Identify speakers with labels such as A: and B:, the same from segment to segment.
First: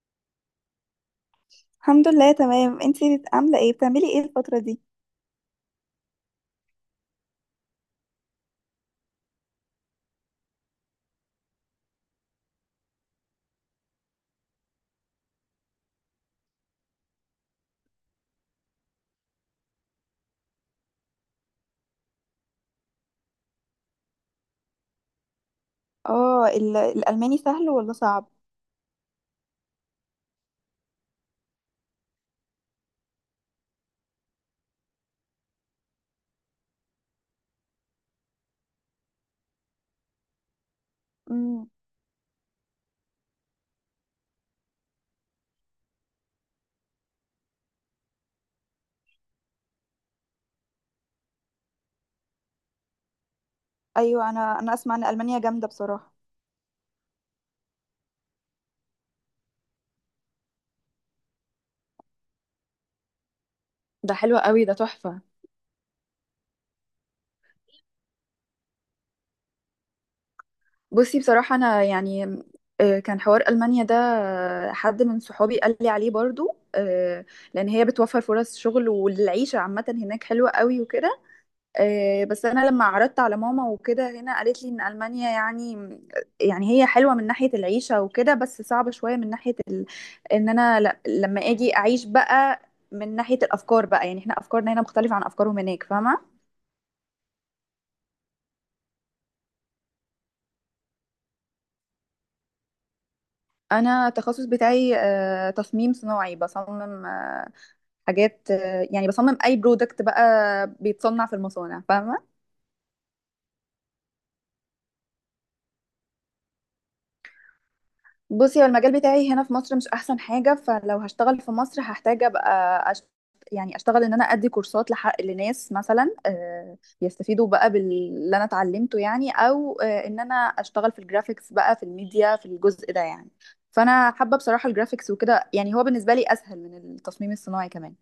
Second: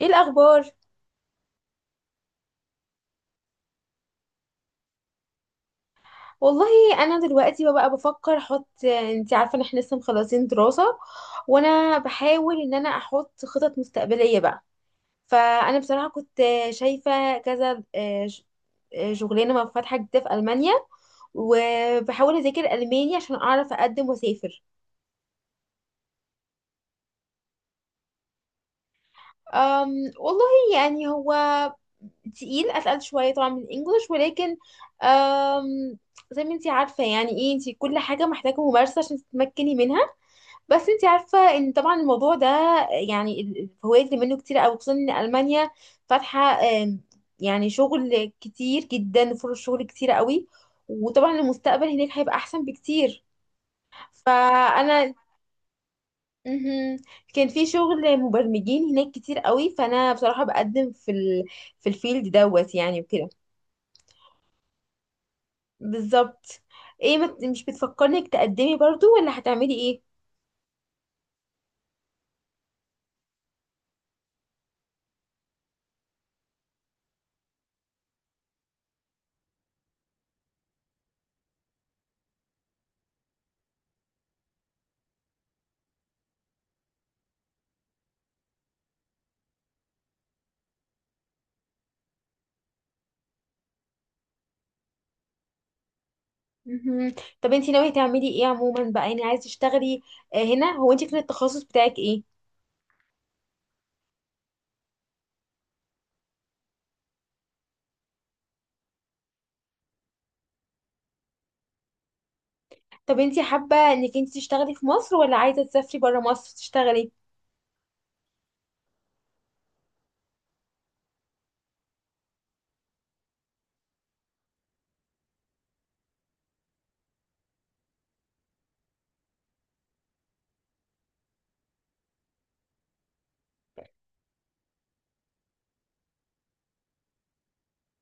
A: ايه الاخبار؟
B: الحمد لله، تمام. انتي عامله ايه؟ بتعملي ايه الفتره دي؟
A: والله انا دلوقتي بقى بفكر احط، انت عارفه ان احنا لسه مخلصين دراسه، وانا بحاول ان انا احط خطط مستقبليه بقى. فانا بصراحه كنت شايفه كذا، شغلانه فاتحه جديده في المانيا، وبحاول اذاكر الماني عشان اعرف اقدم واسافر.
B: اه، الالماني سهل ولا صعب؟
A: أم والله يعني هو تقيل، اتقل شويه طبعا من الانجليش، ولكن أم زي ما انت عارفه يعني ايه، انت كل حاجه محتاجه ممارسه عشان تتمكني منها. بس انت عارفة
B: امم.
A: ان طبعا الموضوع ده، يعني الفوائد اللي منه كتير قوي، خصوصا ان المانيا فاتحة، يعني شغل كتير جدا، فرص شغل كتير قوي، وطبعا المستقبل هناك هيبقى احسن بكتير.
B: ايوه، انا اسمع ان
A: فانا
B: المانيا جامده بصراحه.
A: مهم. كان في شغل مبرمجين هناك كتير قوي، فانا بصراحة بقدم في الفيلد دوت يعني وكده.
B: ده حلو قوي، ده تحفه.
A: بالظبط. ايه، مش بتفكرنك تقدمي برضو، ولا هتعملي ايه؟
B: بصي بصراحه انا كان حوار المانيا ده، حد من صحابي قال لي عليه برضو، لان هي بتوفر فرص شغل والعيشه عامه هناك حلوه قوي وكده. بس انا لما عرضت على ماما وكده هنا، قالت لي ان المانيا يعني، يعني هي حلوه من ناحيه العيشه وكده بس صعبه شويه من ناحيه ان انا لما اجي اعيش بقى، من ناحيه الافكار بقى. يعني احنا افكارنا هنا مختلفه عن افكارهم هناك، فاهمه؟
A: مهم. طب انتي ناوية تعملي ايه عموما بقى، يعني عايزة تشتغلي؟ هنا، هو انتي كان التخصص بتاعك ايه؟
B: انا التخصص بتاعي تصميم صناعي. بصمم حاجات، يعني بصمم اي برودكت بقى بيتصنع في المصانع، فاهمه؟
A: طب انتي حابة انك انتي تشتغلي في مصر، ولا عايزة تسافري برا مصر تشتغلي؟
B: بصي هو المجال بتاعي هنا في مصر مش احسن حاجه، فلو هشتغل في مصر هحتاج ابقى يعني اشتغل ان انا ادي كورسات لحق لناس مثلا، يستفيدوا بقى باللي انا اتعلمته يعني، او ان انا اشتغل في الجرافيكس بقى، في الميديا، في الجزء ده يعني. فانا حابه بصراحه الجرافيكس وكده، يعني هو بالنسبه لي اسهل من التصميم الصناعي كمان.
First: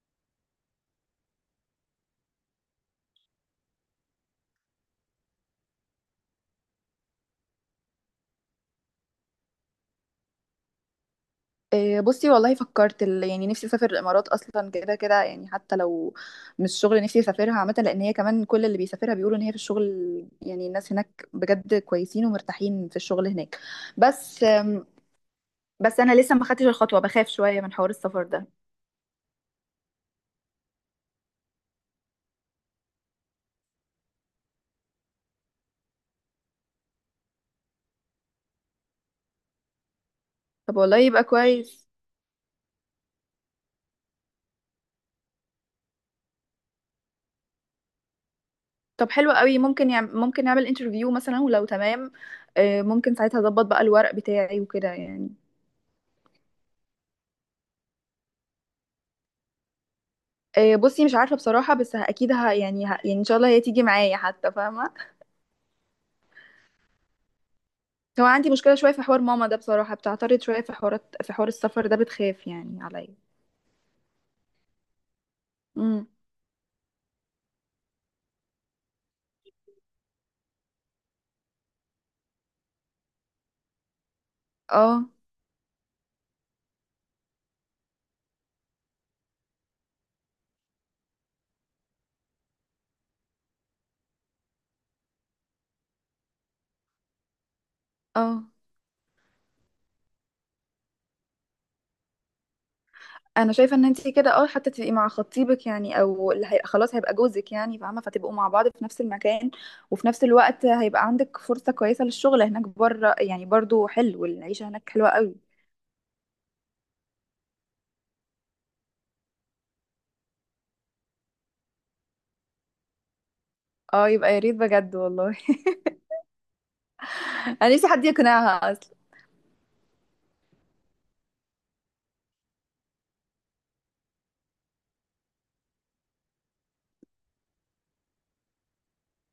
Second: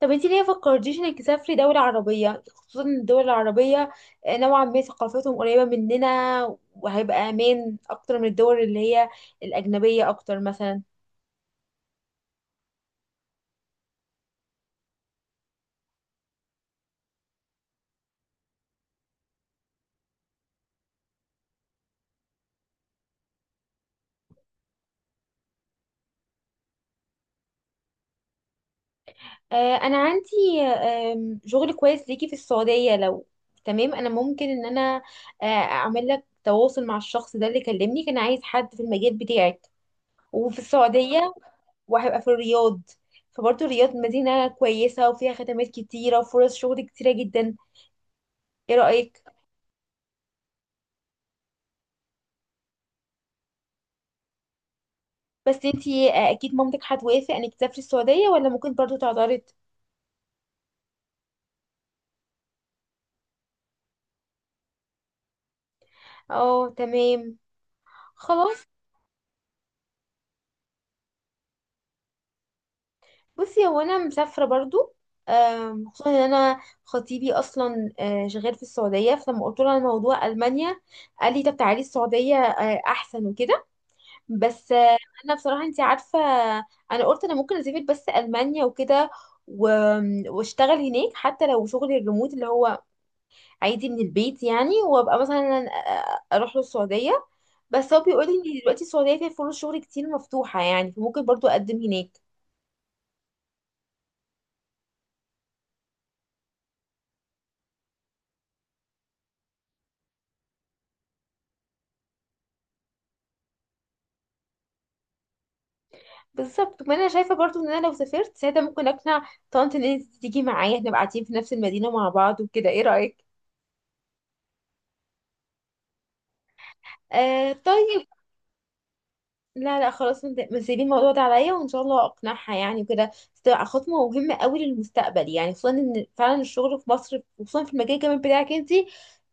A: طب انتي ليه فكرتيش انك تسافري دولة عربية؟ خصوصا ان الدول العربية نوعا ما ثقافتهم قريبة مننا، وهيبقى امان اكتر من الدول اللي هي الاجنبية اكتر مثلا.
B: إيه، بصي والله فكرت يعني نفسي اسافر الامارات اصلا، كده كده يعني حتى لو مش شغل نفسي اسافرها عامه، لان هي كمان كل اللي بيسافرها بيقولوا ان هي في الشغل، يعني الناس هناك بجد كويسين ومرتاحين في الشغل هناك. بس بس انا لسه ما خدتش الخطوه، بخاف شويه من حوار السفر ده.
A: انا عندي شغل كويس ليكي في السعوديه، لو تمام انا ممكن ان انا اعمل لك تواصل مع الشخص ده اللي كلمني، كان عايز حد في المجال بتاعك وفي
B: طب والله يبقى
A: السعوديه،
B: كويس.
A: وهيبقى في الرياض. فبرضه الرياض مدينه كويسه، وفيها خدمات كتيره وفرص شغل كتيره جدا. ايه
B: طب
A: رايك؟
B: حلو قوي، ممكن ممكن نعمل انترفيو مثلا، ولو تمام، إيه، ممكن ساعتها اظبط بقى الورق بتاعي وكده يعني.
A: بس انتي اكيد مامتك هتوافق انك تسافري السعوديه، ولا ممكن برضه تعترض؟
B: إيه، بصي مش عارفه بصراحه، بس اكيد يعني يعني ان شاء الله هي تيجي معايا حتى، فاهمه؟
A: اه، تمام.
B: هو عندي
A: خلاص.
B: مشكلة شوية في حوار ماما ده بصراحة، بتعترض شوية في حوارات، في حوار السفر ده بتخاف يعني عليا.
A: بصي، هو انا مسافره برضو،
B: امم.
A: خصوصا ان انا خطيبي اصلا شغال في السعوديه، فلما قلت له على موضوع المانيا قال لي طب تعالي السعوديه احسن وكده. بس
B: اه.
A: انا بصراحه انت عارفه، انا قلت انا ممكن اسافر بس المانيا وكده، واشتغل هناك حتى لو شغل الريموت اللي هو عادي من البيت يعني، وابقى مثلا اروح له السعوديه. بس هو بيقول لي
B: اه،
A: ان دلوقتي السعوديه فيها فرص شغل كتير مفتوحه يعني، فممكن برضو اقدم هناك.
B: انا شايفة ان انتي كده اه حتى تبقي مع خطيبك يعني، او اللي هي خلاص هيبقى جوزك يعني، فاهمة؟ فتبقوا مع بعض في نفس المكان، وفي نفس الوقت هيبقى عندك فرصة كويسة للشغل هناك بره يعني، برضو حلو العيشة هناك حلوة قوي.
A: بالظبط. ما انا شايفه برضو ان انا لو سافرت ساعتها ممكن اقنع طنط ان انت تيجي معايا، احنا نبقى قاعدين في نفس المدينه مع بعض وكده. ايه رايك؟
B: اه يبقى يا ريت بجد والله.
A: آه،
B: انا نفسي حد
A: طيب.
B: يقنعها اصلا.
A: لا، لا، خلاص، انت سيبي الموضوع ده عليا، وان شاء الله اقنعها يعني وكده. بس تبقى خطوه مهمه قوي للمستقبل يعني، خصوصا ان فعلا الشغل في مصر، خصوصا في المجال كمان بتاعك انت،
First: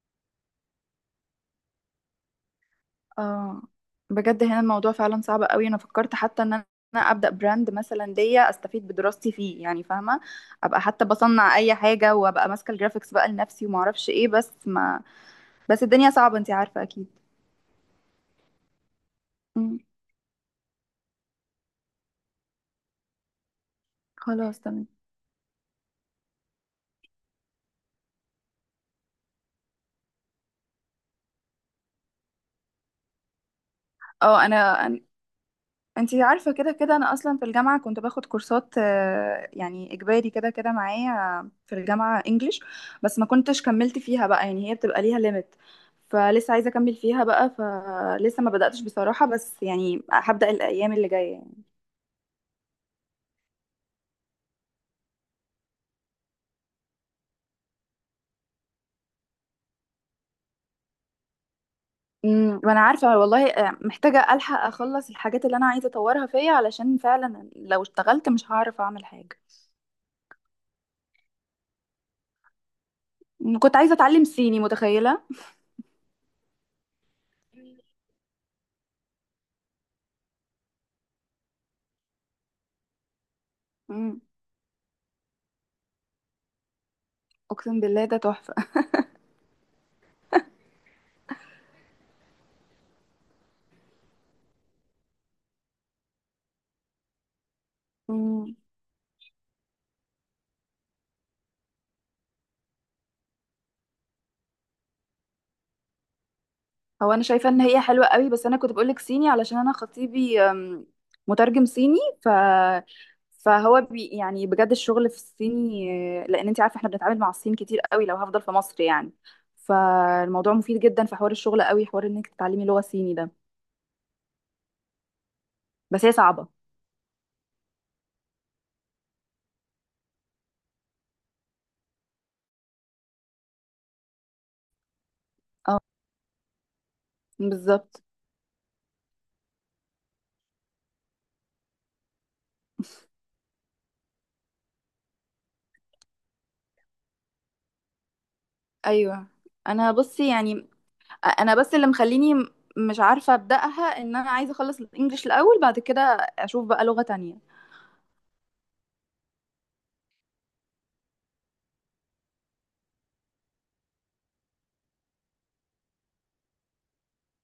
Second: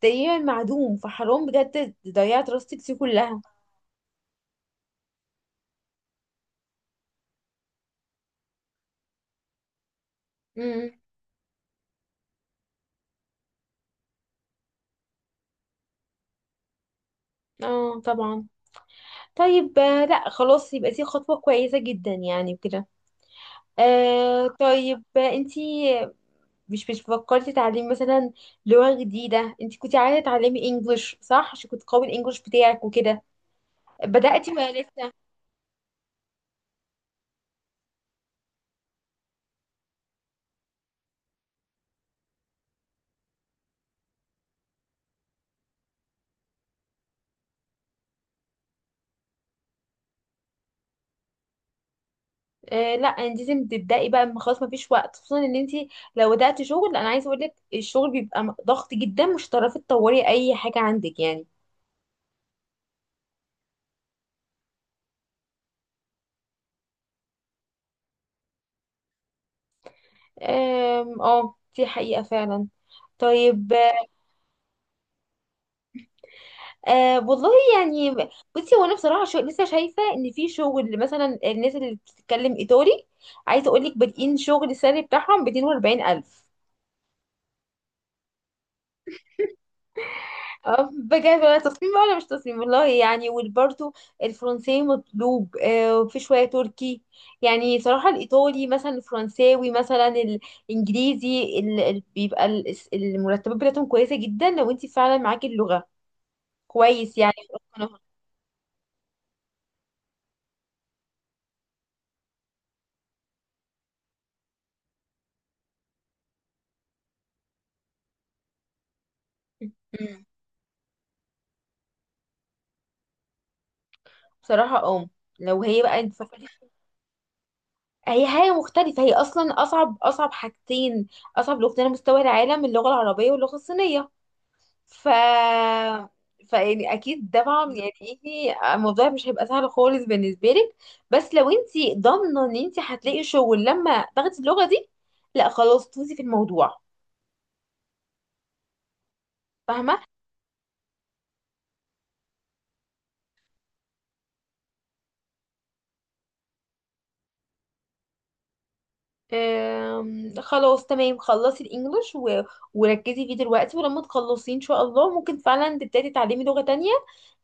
A: تقريبا معدوم، فحرام بجد ضيعت دراستك دي كلها.
B: اه بجد هنا الموضوع فعلا صعب قوي. انا فكرت حتى ان انا ابدا براند مثلا ليا استفيد بدراستي فيه يعني، فاهمه؟ ابقى
A: امم.
B: حتى بصنع اي حاجه وابقى ماسكه الجرافيكس بقى لنفسي، وما اعرفش ايه. بس ما، بس الدنيا صعبه، انتي عارفه اكيد.
A: اه، طبعا.
B: مم.
A: طيب، لا، خلاص، يبقى دي خطوه كويسه جدا يعني وكده. آه،
B: خلاص تمام.
A: طيب. انتي مش فكرتي تعليم مثلا لغة جديدة؟ انت كنت عايزة تتعلمي انجلش، صح؟ عشان كنت قوي الانجلش بتاعك وكده.
B: اه
A: بدأتي ولا
B: انا،
A: لسه؟
B: انتي عارفة كده كده انا اصلا في الجامعة كنت باخد كورسات، يعني اجباري كده كده معايا في الجامعة انجليش، بس ما كنتش كملت فيها بقى، يعني هي بتبقى ليها ليميت. فلسه عايزة اكمل فيها بقى، فلسه ما بدأتش بصراحة، بس يعني هبدأ الايام اللي جاية يعني.
A: آه، لا، يعني انت لازم تبدأي بقى، ما خلاص مفيش وقت، خصوصا ان انت لو بدأتي شغل، انا عايزة اقول لك الشغل بيبقى ضغط جدا، مش هتعرفي تطوري اي حاجة عندك يعني.
B: امم، وانا عارفة والله، محتاجة الحق اخلص الحاجات اللي انا عايزة اطورها فيا، علشان فعلا لو اشتغلت مش هعرف اعمل حاجة.
A: اه، دي حقيقة فعلا.
B: مم،
A: طيب.
B: كنت عايزة اتعلم صيني، متخيلة؟
A: أه، والله يعني بصي، هو انا بصراحه شو لسه شايفه ان في شغل مثلا الناس اللي بتتكلم ايطالي، عايزه اقول لك
B: امم.
A: بادئين شغل السالري بتاعهم ب 240,000.
B: اقسم بالله ده تحفة.
A: اه، بجد. ولا تصميم بقى ولا مش تصميم والله يعني، وبرده الفرنسي مطلوب، وفي شويه تركي. يعني صراحه
B: مم.
A: الايطالي مثلا، الفرنساوي مثلا، الانجليزي، بيبقى المرتبات بتاعتهم كويسه جدا لو انت فعلا معاكي اللغه
B: هو
A: كويس
B: انا
A: يعني.
B: شايفه ان هي
A: في القناة.
B: حلوه قوي، بس انا كنت بقولك صيني علشان انا خطيبي مترجم صيني، فهو يعني بجد الشغل في الصيني، لان انت عارفه احنا بنتعامل مع الصين كتير قوي لو هفضل في مصر يعني. فالموضوع مفيد جدا في حوار الشغل، قوي حوار انك تتعلمي لغه صيني ده.
A: بصراحه اه، لو هي بقى
B: بس هي
A: انت،
B: صعبه.
A: هي حاجة مختلفة، هي أصلا أصعب، أصعب حاجتين، أصعب لغتين على مستوى العالم، اللغة العربية واللغة الصينية. ف
B: اه.
A: فيعني أكيد طبعا
B: بالظبط.
A: يعني إيه، الموضوع مش هيبقى سهل خالص بالنسبة لك. بس لو أنت ضامنة إن أنت هتلاقي شغل لما تاخدي اللغة دي، لا خلاص تفوزي في الموضوع.
B: ايوه. انا
A: فاهمة.
B: بصي يعني، انا بس اللي مخليني مش عارفه ابداها ان انا عايزه اخلص الانجليش الاول، بعد كده اشوف بقى لغه تانية.
A: خلاص، تمام، خلصي الانجليش وركزي فيه دلوقتي، ولما تخلصيه ان شاء الله ممكن فعلا تبتدي تعلمي لغة تانية،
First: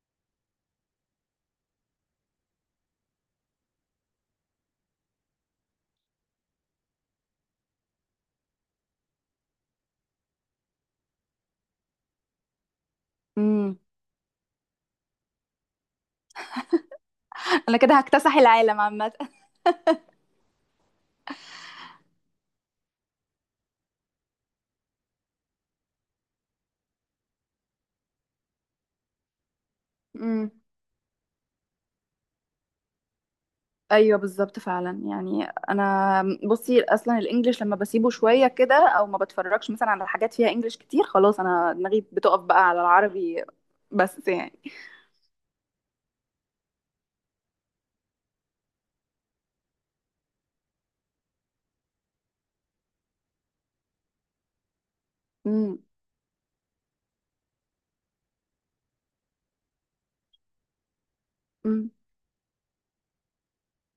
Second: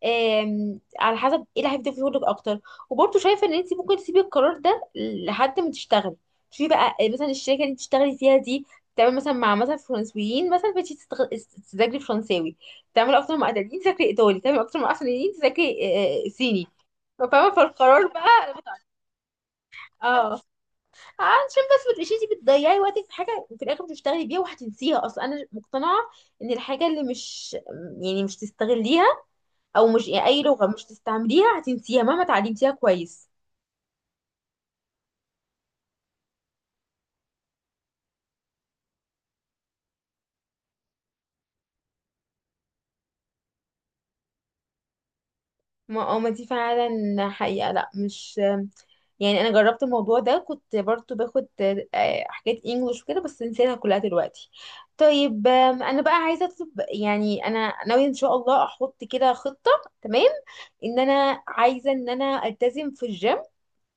A: على حسب ايه اللي هيفيدك شغلك اكتر. وبرضه شايفة ان انت ممكن تسيبي القرار ده لحد ما تشتغلي. شوفي بقى، مثلا الشركة اللي انت تشتغلي فيها دي تعمل مثلا مع مثلا فرنسويين مثلا، بتيجي تذاكري فرنساوي. تعمل اكتر مع
B: امم.
A: ايطاليين تذاكري ايطالي. تعمل اكتر مع اسبانيين تذاكري صيني. فاهمة،
B: انا كده
A: فالقرار
B: هكتسح
A: بقى.
B: العالم عامه.
A: اه، عشان بس ما تبقيش انتي بتضيعي وقتك في حاجه في الاخر مش هتشتغلي بيها وهتنسيها اصلا. انا مقتنعه ان الحاجه اللي مش، يعني مش تستغليها، او مش، يعني اي
B: امم.
A: لغه مش تستعمليها، هتنسيها مهما اتعلمتيها كويس.
B: ايوه بالظبط فعلا، يعني انا بصي اصلا الانجليش لما بسيبه شويه كده، او ما بتفرجش مثلا على حاجات فيها انجليش كتير، خلاص انا دماغي بتقف بقى على العربي، بس يعني.
A: ما اه، ما دي فعلا حقيقه، لا، مش يعني، انا جربت الموضوع ده، كنت برضو باخد حاجات انجلش وكده بس نسيتها كلها دلوقتي. طيب.
B: امم.
A: انا بقى عايزه اطلب، يعني انا ناويه ان شاء الله احط كده خطه، تمام، ان انا
B: امم.
A: عايزه ان انا التزم في الجيم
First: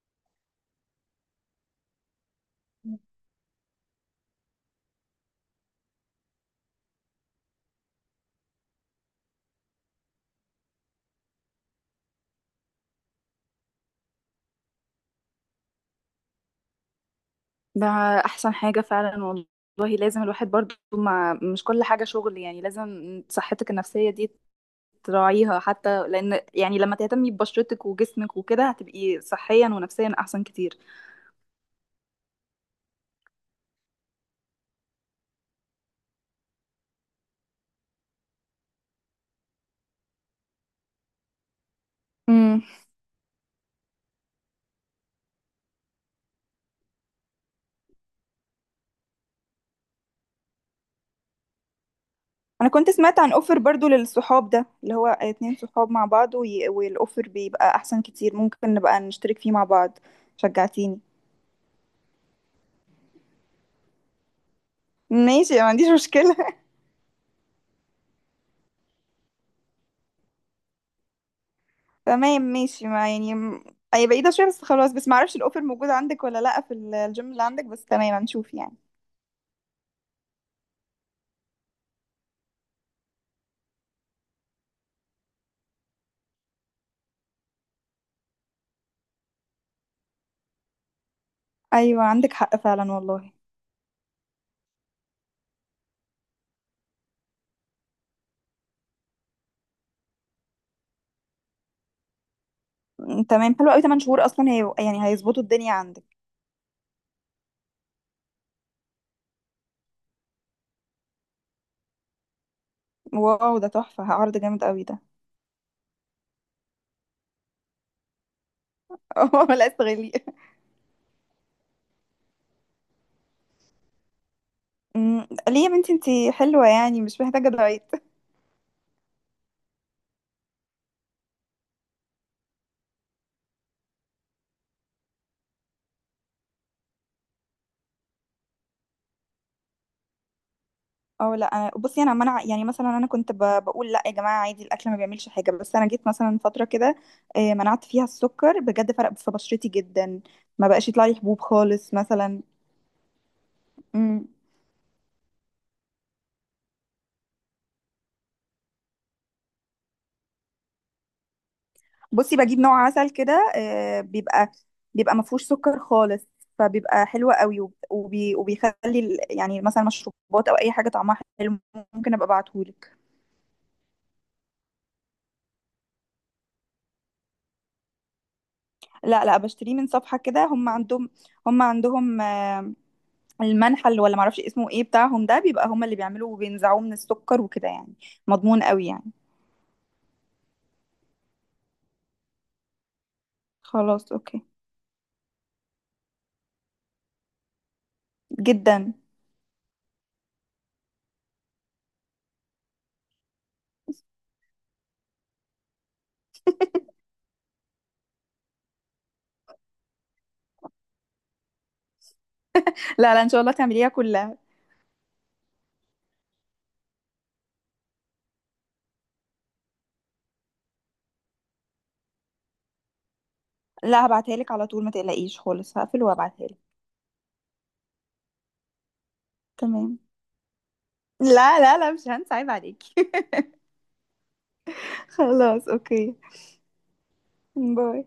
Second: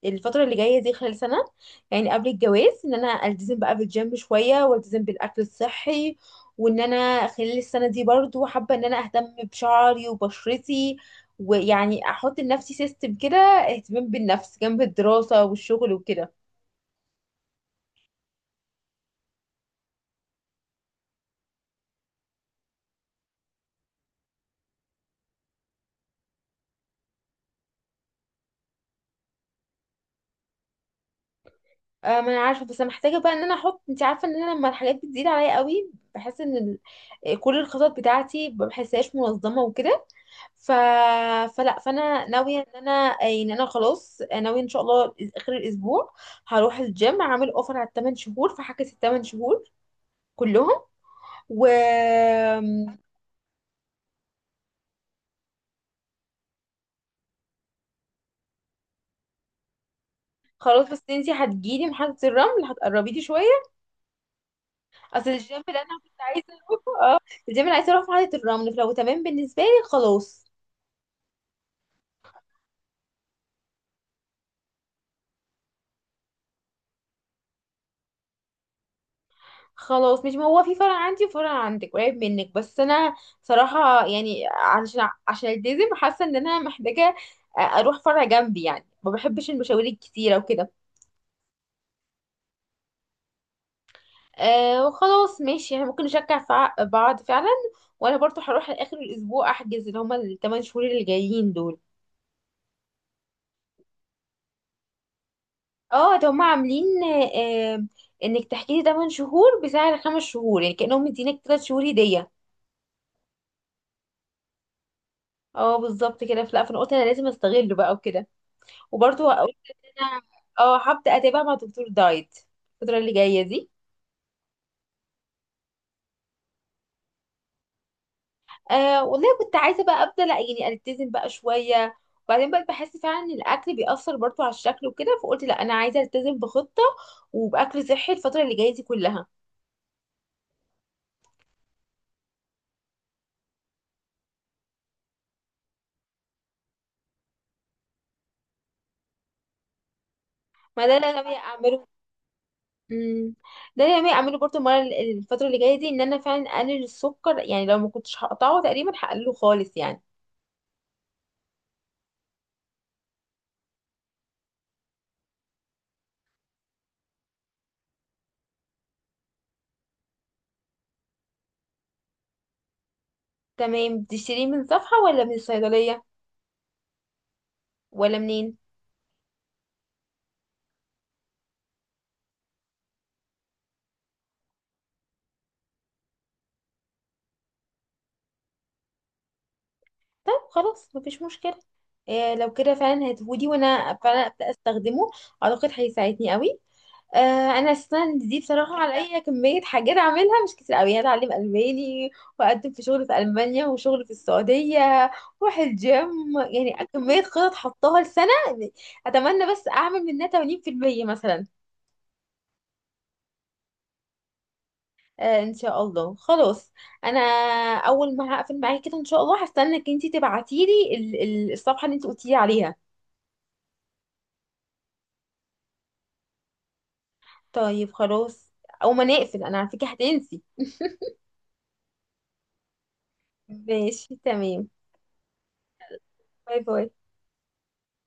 A: الفترة اللي جاية دي خلال سنة، يعني قبل الجواز ان انا التزم بقى بالجيم شوية، والتزم بالاكل الصحي، وان انا خلال السنة دي برضو حابة ان انا اهتم بشعري وبشرتي، ويعني احط لنفسي سيستم كده اهتمام بالنفس جنب الدراسة والشغل وكده.
B: ده احسن حاجه فعلا والله. لازم الواحد برضو، ما مش كل حاجه شغل يعني، لازم صحتك النفسيه دي تراعيها حتى، لان يعني لما تهتمي ببشرتك وجسمك وكده هتبقي صحيا ونفسيا احسن كتير.
A: آه، ما انا عارفة، بس انا محتاجة بقى ان انا احط، انت عارفة ان انا لما الحاجات بتزيد عليا قوي بحس ان كل الخطط بتاعتي ما بحسهاش منظمة وكده. ف... فلا، فانا ناويه ان انا خلاص ناويه ان شاء الله اخر الاسبوع هروح الجيم. عامل اوفر على الثمان شهور، فهحجز الثمان شهور كلهم. و
B: انا كنت سمعت عن اوفر برضو للصحاب ده، اللي هو اتنين صحاب مع بعض والاوفر بيبقى احسن كتير، ممكن نبقى نشترك فيه مع بعض.
A: خلاص،
B: شجعتيني.
A: بس انتي هتجيلي محطه الرمل هتقربي لي شويه. اصل
B: ماشي، ما
A: الجيم اللي
B: عنديش
A: انا كنت
B: مشكلة.
A: عايزه اروحه، اه، الجيم اللي عايزه اروحه في محطه الرمل، فلو تمام بالنسبه لي خلاص.
B: تمام ماشي، ما يعني م- هي بعيدة شوية بس خلاص، بس ما اعرفش الاوفر موجود عندك ولا لا في الجيم اللي عندك، بس تمام هنشوف يعني.
A: خلاص، مش، ما هو في فرع عندي وفرع عندك قريب منك، بس انا صراحة يعني عشان، التزم، حاسة ان انا محتاجة اروح فرع جنبي يعني، ما بحبش المشاوير الكتيرة وكده.
B: ايوه عندك حق فعلا والله.
A: أه، وخلاص ماشي، احنا ممكن نشجع بعض فعلا. وانا برضو هروح لاخر الاسبوع احجز اللي هما الثمان شهور اللي جايين دول.
B: تمام حلو قوي، 8 شهور اصلا هي يعني هيظبطوا الدنيا عندك.
A: اه، ده هما عاملين أه انك تحجزي 8 شهور بسعر خمس شهور، يعني كأنهم مدينك 3 شهور هدية.
B: واو ده تحفة، عرض جامد قوي ده.
A: اه، بالظبط كده، فلا، فانا قلت انا لازم استغله بقى وكده. وبرضه هقول
B: لا
A: ان
B: استغليه.
A: انا اه هبدا اتابع مع دكتور دايت الفتره اللي جايه دي.
B: م، ليه يا بنتي؟ انتي حلوة يعني، مش محتاجة دايت.
A: آه، والله كنت عايزه بقى ابدا، لا يعني التزم بقى شويه، وبعدين بقى بحس فعلا ان الاكل بيأثر برضه على الشكل وكده، فقلت لا، انا عايزه التزم بخطه وباكل صحي الفتره اللي جايه دي كلها.
B: اه لا انا بصي انا منع، يعني مثلا انا كنت بقول لا يا جماعه عادي الاكل ما بيعملش حاجه، بس انا جيت مثلا فتره كده منعت فيها السكر، بجد فرق في بشرتي جدا، ما
A: ما
B: بقاش
A: ده
B: يطلع
A: اللي
B: لي
A: انا ناويه
B: حبوب
A: اعمله.
B: خالص مثلا.
A: امم. ده اللي انا ناويه
B: مم.
A: اعمله برضه المره، الفتره اللي جايه دي، ان انا فعلا اقلل السكر، يعني لو ما كنتش هقطعه تقريبا هقلله خالص يعني.
B: بصي بجيب نوع عسل كده، بيبقى ما فيهوش سكر خالص، فبيبقى حلو قوي وبيخلي يعني مثلا مشروبات او اي حاجه طعمها حلو. ممكن ابقى ابعتهولك.
A: تمام، بتشتريه من صفحه ولا من الصيدليه، ولا منين؟
B: لا لا بشتريه من صفحه كده، هم عندهم المنحل ولا معرفش اسمه ايه بتاعهم ده، بيبقى هما اللي بيعملوا وبينزعوه من السكر وكده يعني، مضمون قوي يعني.
A: طب، خلاص، مفيش مشكلة. إيه، لو كده فعلا هتفودي، وانا
B: خلاص
A: فعلا
B: اوكي.
A: ابدا استخدمه، اعتقد هيساعدني قوي. آه، انا اساسا دي بصراحه
B: جدا.
A: عليا كميه حاجات اعملها مش كتير قوي، هتعلم الماني، واقدم في شغل في المانيا وشغل في السعوديه، واروح الجيم، يعني كميه خطط حطاها لسنه. اتمنى بس اعمل منها 80% مثلا.
B: لا لا ان شاء الله تعمليها كلها.
A: آه، ان شاء الله. خلاص، انا اول ما هقفل معاكي كده ان شاء الله هستنى انك انتي تبعتيلي الصفحه اللي انت قلتيلي عليها.
B: لا هبعتها لك على طول، ما تقلقيش خالص، هقفل وهبعتها لك.
A: طيب، خلاص. أول ما نقفل، أنا على فكرة
B: تمام.
A: هتنسي.
B: لا لا لا مش هنسى، عيب عليكي.
A: ماشي، تمام.
B: خلاص اوكي.
A: باي، باي.
B: باي.